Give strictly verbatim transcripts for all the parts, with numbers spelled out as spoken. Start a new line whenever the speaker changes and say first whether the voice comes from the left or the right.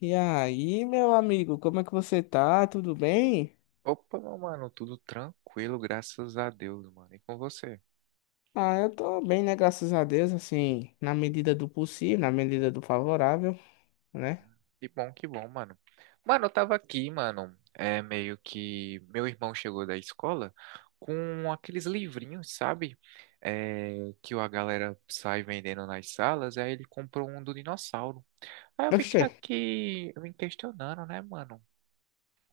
left: E aí, meu amigo, como é que você tá? Tudo bem?
right: Opa, meu mano, tudo tranquilo, graças a Deus, mano. E com você?
left: Ah, eu tô bem, né? Graças a Deus, assim, na medida do possível, na medida do favorável, né?
right: Que bom, que bom, mano. Mano, eu tava aqui, mano. É meio que meu irmão chegou da escola com aqueles livrinhos, sabe? É, que a galera sai vendendo nas salas. Aí ele comprou um do dinossauro. Aí eu
left: Oxê,
right: fiquei aqui me questionando, né, mano?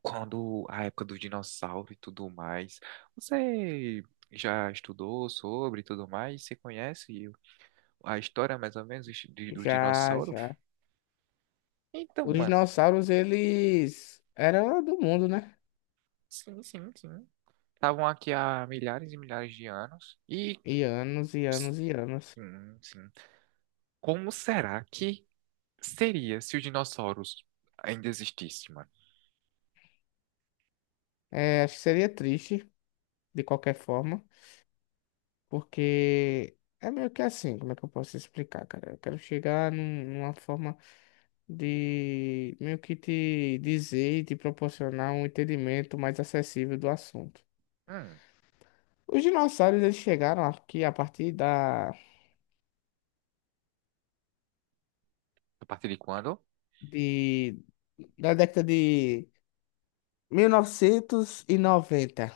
right: Quando a época do dinossauro e tudo mais. Você já estudou sobre e tudo mais? Você conhece a história, mais ou menos, de- do
left: já,
right: dinossauro.
left: já.
right: Então,
left: Os
right: mano,
left: dinossauros, eles eram do mundo, né?
right: sim, sim, sim. Estavam aqui há milhares e milhares de anos. E
left: E anos, e anos, e anos.
right: sim, sim. Como será que seria se os dinossauros ainda existissem, mano?
left: É, acho que seria triste, de qualquer forma, porque é meio que assim, como é que eu posso explicar, cara? Eu quero chegar num- numa forma de meio que te dizer e te proporcionar um entendimento mais acessível do assunto.
right: Hum,
left: Os dinossauros eles chegaram aqui a partir da,
right: a partir de quando?
left: de, da década de mil novecentos e noventa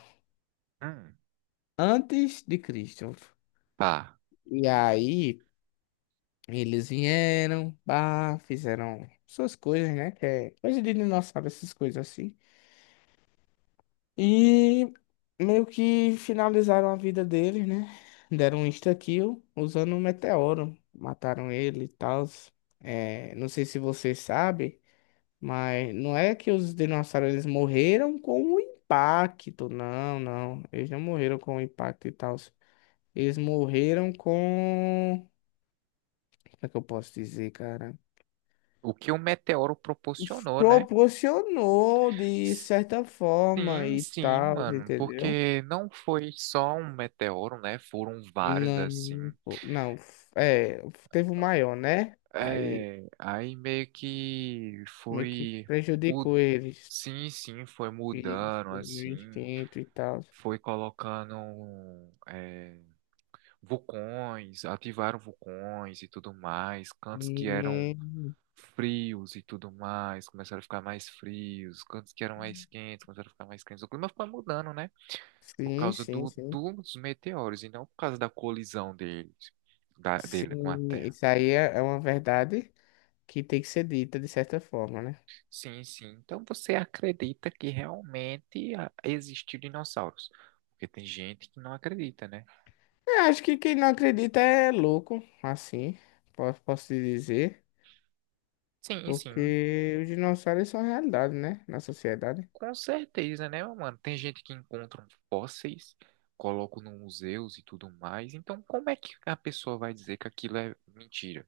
right: Hum,
left: antes de Cristo.
right: pá.
left: E aí eles vieram, pá, fizeram suas coisas, né? Que é coisa de dinossauro, essas coisas assim. E meio que finalizaram a vida dele, né? Deram um insta-kill usando um meteoro. Mataram ele e tal. É, não sei se você sabe, mas não é que os dinossauros eles morreram com o impacto. Não, não. Eles não morreram com o impacto e tal. Eles morreram com. Como é que eu posso dizer, cara?
right: O que o meteoro proporcionou, né?
left: Proporcionou de certa forma
right: Sim,
left: e
right: sim,
left: tal,
right: mano.
left: entendeu?
right: Porque não foi só um meteoro, né? Foram vários assim.
left: Não, pô, não, f- é, teve o maior, né? Aí
right: É, aí meio que
left: meio que
right: foi mud...
left: prejudicou eles,
right: sim, sim, foi
left: e
right: mudando assim,
left: mil e quinhentos e tal.
right: foi colocando é, vulcões, ativaram vulcões e tudo mais, cantos que eram
left: Hum.
right: frios e tudo mais, começaram a ficar mais frios, cantos que eram mais quentes, começaram a ficar mais quentes. O clima foi mudando, né? Por
left: Sim,
right: causa
left: sim,
right: do,
left: sim.
right: dos meteoros e não por causa da colisão deles, da, dele com a
left: Sim,
right: Terra.
left: isso aí é é uma verdade que tem que ser dita de certa forma, né?
right: Sim, sim. Então você acredita que realmente a- existiu dinossauros? Porque tem gente que não acredita, né?
left: Eu acho que quem não acredita é louco, assim, posso, posso te dizer,
right: Sim, sim.
left: porque os dinossauros são realidade, né? Na sociedade.
right: Com certeza, né, meu mano? Tem gente que encontra fósseis, colocam no museus e tudo mais. Então, como é que a pessoa vai dizer que aquilo é mentira,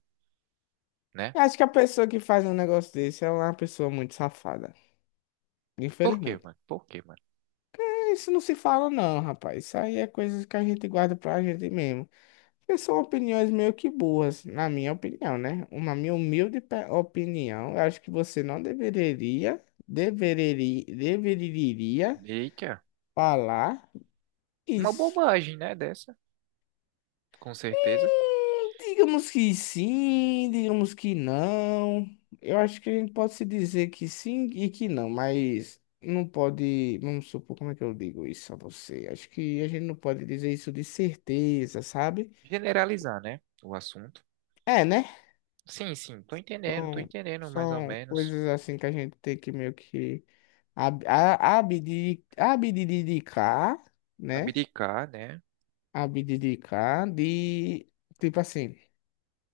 right: né?
left: Eu acho que a pessoa que faz um negócio desse é uma pessoa muito safada.
right: Por quê,
left: Infelizmente.
right: mano? Por quê, mano?
left: É, isso não se fala, não, rapaz. Isso aí é coisas que a gente guarda pra gente mesmo. Porque são opiniões meio que burras, na minha opinião, né? Uma minha humilde pe- opinião. Eu acho que você não deveria, deveria, deveria
right: Eita,
left: falar
right: uma
left: isso.
right: bobagem, né, dessa? Com certeza.
left: Hum. Digamos que sim, digamos que não. Eu acho que a gente pode se dizer que sim e que não, mas não pode. Vamos supor, como é que eu digo isso a você? Acho que a gente não pode dizer isso de certeza, sabe?
right: Generalizar, né, o assunto.
left: É, né?
right: Sim, sim, tô entendendo, tô
left: São,
right: entendendo mais ou
left: são
right: menos.
left: coisas assim que a gente tem que meio que ab- a- abdi- abdicar, né?
right: Abdicar, né?
left: Abdicar de. Tipo assim.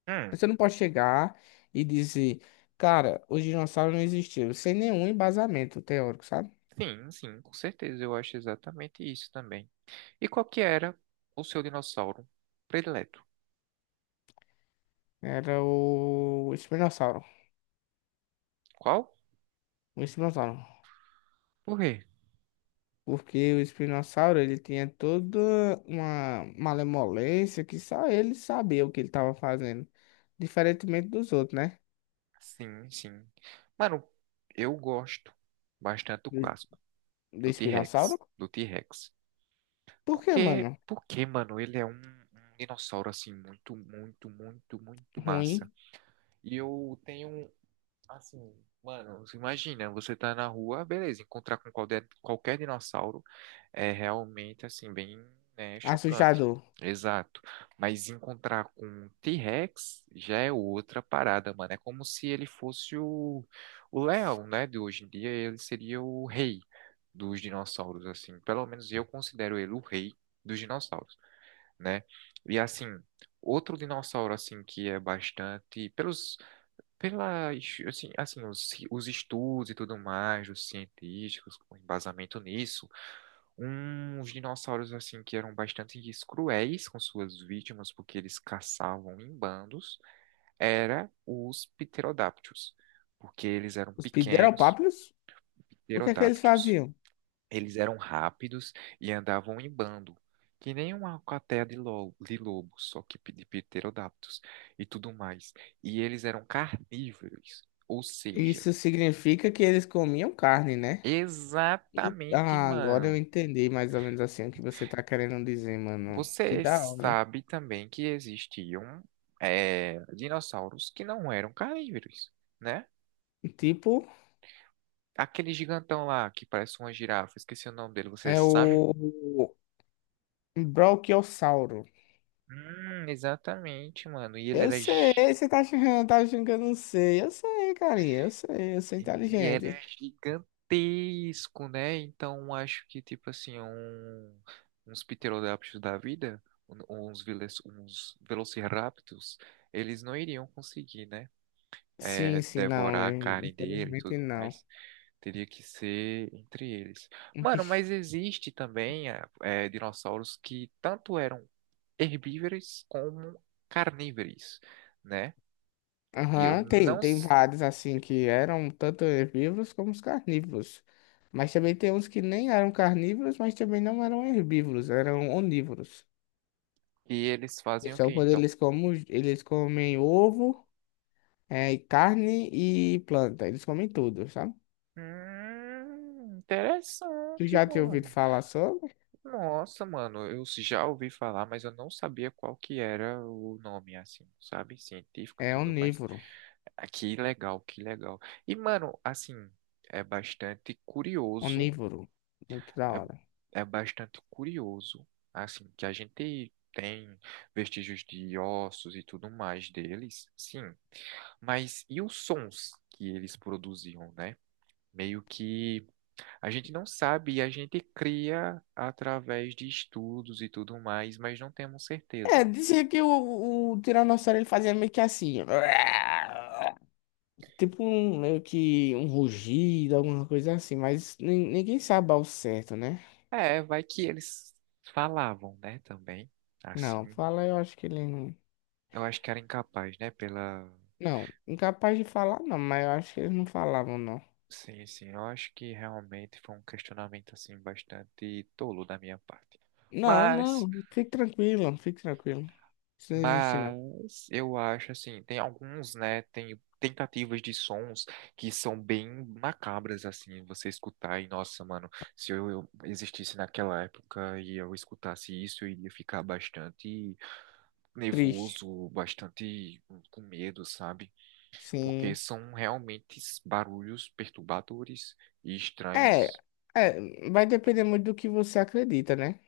right: Hum.
left: Você não pode chegar e dizer, cara, os dinossauros não existiam, sem nenhum embasamento teórico, sabe?
right: Sim, sim, com certeza. Eu acho exatamente isso também. E qual que era o seu dinossauro predileto?
left: Era o espinossauro.
right: Qual?
left: O espinossauro.
right: Por quê?
left: Porque o espinossauro, ele tinha toda uma malemolência que só ele sabia o que ele estava fazendo. Diferentemente dos outros, né?
right: Sim, sim. Mano, eu gosto bastante do
left: Do,
right: clássico,
left: do
right: do
left: espinossauro.
right: T-Rex, do T-Rex.
left: Por que,
right: Porque,
left: mano?
right: porque, mano, ele é um, um dinossauro, assim, muito, muito, muito, muito massa.
left: Ruim,
right: E eu tenho, assim, mano, você imagina, você tá na rua, beleza, encontrar com qualquer, qualquer dinossauro. É realmente assim, bem, né, chocante.
left: assustador.
right: Exato. Mas encontrar com um T-Rex já é outra parada, mano. É como se ele fosse o, o leão, né? De hoje em dia, ele seria o rei dos dinossauros, assim. Pelo menos eu considero ele o rei dos dinossauros, né? E assim, outro dinossauro, assim, que é bastante. Pelos. Pela, assim, assim, os, os estudos e tudo mais, os científicos, com embasamento nisso um, uns dinossauros assim que eram bastante cruéis com suas vítimas porque eles caçavam em bandos, era os pterodáctilos, porque eles eram
left: Os
right: pequenos,
left: pideropápios, o que é que eles
right: pterodáctilos.
left: faziam?
right: Eles eram rápidos e andavam em bando, que nem uma alcateia de lo- de lobo, só que de pterodáctilos e tudo mais. E eles eram carnívoros, ou seja,
left: Isso significa que eles comiam carne, né? E-
right: exatamente,
left: Ah, agora eu
right: mano.
left: entendi mais ou menos assim o que você tá querendo dizer, mano. Que
right: Você
left: da hora.
right: sabe também que existiam é, dinossauros que não eram carnívoros, né?
left: Tipo,
right: Aquele gigantão lá que parece uma girafa, esqueci o nome dele, você
left: é
right: sabe?
left: o Brachiosauro.
right: Hum, exatamente, mano. E ele
left: Eu
right: era,
left: sei,
right: gi-
left: você tá achando, tá achando que eu não sei. Eu sei, carinha, eu sei, eu sou
right: ele era
left: inteligente.
right: gigantesco, né? Então acho que, tipo assim, um, uns pterodáptios da vida, um- uns, vele- uns velociraptors, eles não iriam conseguir, né?
left: Sim,
right: É,
left: sim, não,
right: devorar a
left: eu-
right: carne dele e
left: infelizmente
right: tudo
left: não.
right: mais. Teria que ser entre eles.
left: Um
right: Mano,
left: bicho.
right: mas existe também é, é, dinossauros que tanto eram herbívoros como carnívoros, né? E eu
left: Aham, tem,
right: não.
left: tem
right: s-
left: vários assim que eram tanto herbívoros como os carnívoros. Mas também tem uns que nem eram carnívoros, mas também não eram herbívoros, eram onívoros.
right: e eles fazem o
left: Só
right: quê,
left: quando
right: então?
left: eles comem, eles comem ovo, é, e carne e planta. Eles comem tudo, sabe?
right: Hum,
left: Tu
right: interessante,
left: já tinha ouvido
right: mano.
left: falar sobre?
right: Nossa, mano, eu já ouvi falar, mas eu não sabia qual que era o nome, assim, sabe? Científico e
left: É
right: tudo mais.
left: onívoro.
right: Ah, que legal, que legal. E, mano, assim, é bastante curioso
left: Onívoro. Muito da
right: é,
left: hora.
right: é bastante curioso, assim, que a gente tem vestígios de ossos e tudo mais deles, sim, mas e os sons que eles produziam, né? Meio que a gente não sabe e a gente cria através de estudos e tudo mais, mas não temos
left: É,
right: certeza.
left: dizia que o, o tiranossauro ele fazia meio que assim. Tipo um, meio que um rugido, alguma coisa assim. Mas nin- ninguém sabe ao certo, né?
right: É, vai que eles falavam, né, também,
left: Não,
right: assim.
left: fala eu acho que ele não.
right: Eu acho que era incapaz, né, pela
left: Não, incapaz de falar não, mas eu acho que eles não falavam não.
right: sim, sim, eu acho que realmente foi um questionamento assim bastante tolo da minha parte.
left: Não, não,
right: Mas,
left: fique tranquilo, fique tranquilo. Isso não existe, não.
right: mas eu acho assim, tem alguns, né, tem tentativas de sons que são bem macabras assim, você escutar e nossa, mano, se eu, eu existisse naquela época e eu escutasse isso, eu iria ficar bastante
left: Triste.
right: nervoso, bastante com medo, sabe? Porque
left: Sim.
right: são realmente barulhos perturbadores e
left: É,
right: estranhos.
left: é, vai depender muito do que você acredita, né?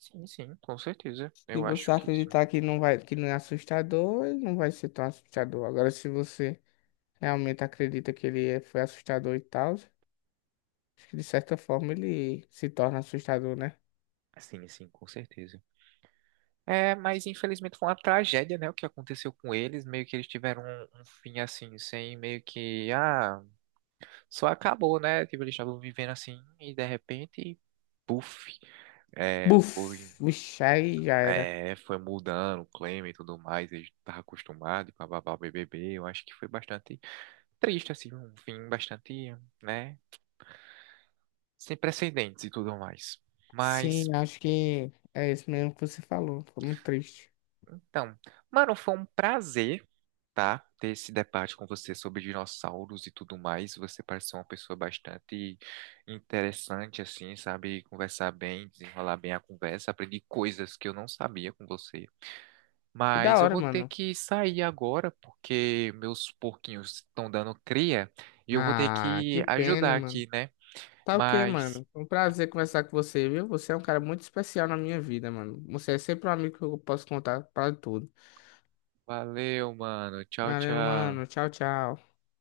right: Sim, sim, com certeza.
left: Se
right: Eu
left: você
right: acho que sim.
left: acreditar que não vai, que não é assustador, ele não vai ser tão assustador. Agora, se você realmente acredita que ele é- foi assustador e tal, acho que de certa forma ele se torna assustador, né?
right: Sim, sim, com certeza. É, mas infelizmente foi uma tragédia, né? O que aconteceu com eles, meio que eles tiveram um, um fim assim, sem meio que, ah, só acabou, né? Tipo, eles estavam vivendo assim e de repente, puf, é, foi,
left: Buf! Vixe, aí já era.
right: é, foi mudando o clima e tudo mais, eles estavam acostumados, e bababá, B B B. Eu acho que foi bastante triste, assim, um fim bastante, né? Sem precedentes e tudo mais. Mas.
left: Sim, acho que é isso mesmo que você falou. Ficou muito triste.
right: Então, mano, foi um prazer, tá? Ter esse debate com você sobre dinossauros e tudo mais. Você pareceu uma pessoa bastante interessante, assim, sabe? Conversar bem, desenrolar bem a conversa. Aprendi coisas que eu não sabia com você.
left: Que da
right: Mas eu
left: hora,
right: vou ter
left: mano.
right: que sair agora, porque meus porquinhos estão dando cria e eu vou ter
left: Ah, que
right: que
left: pena,
right: ajudar
left: mano.
right: aqui, né?
left: Tá o quê,
right: Mas
left: mano? Foi um prazer conversar com você, viu? Você é um cara muito especial na minha vida, mano. Você é sempre um amigo que eu posso contar pra tudo.
right: valeu, mano. Tchau,
left: Valeu, mano.
right: tchau.
left: Tchau, tchau.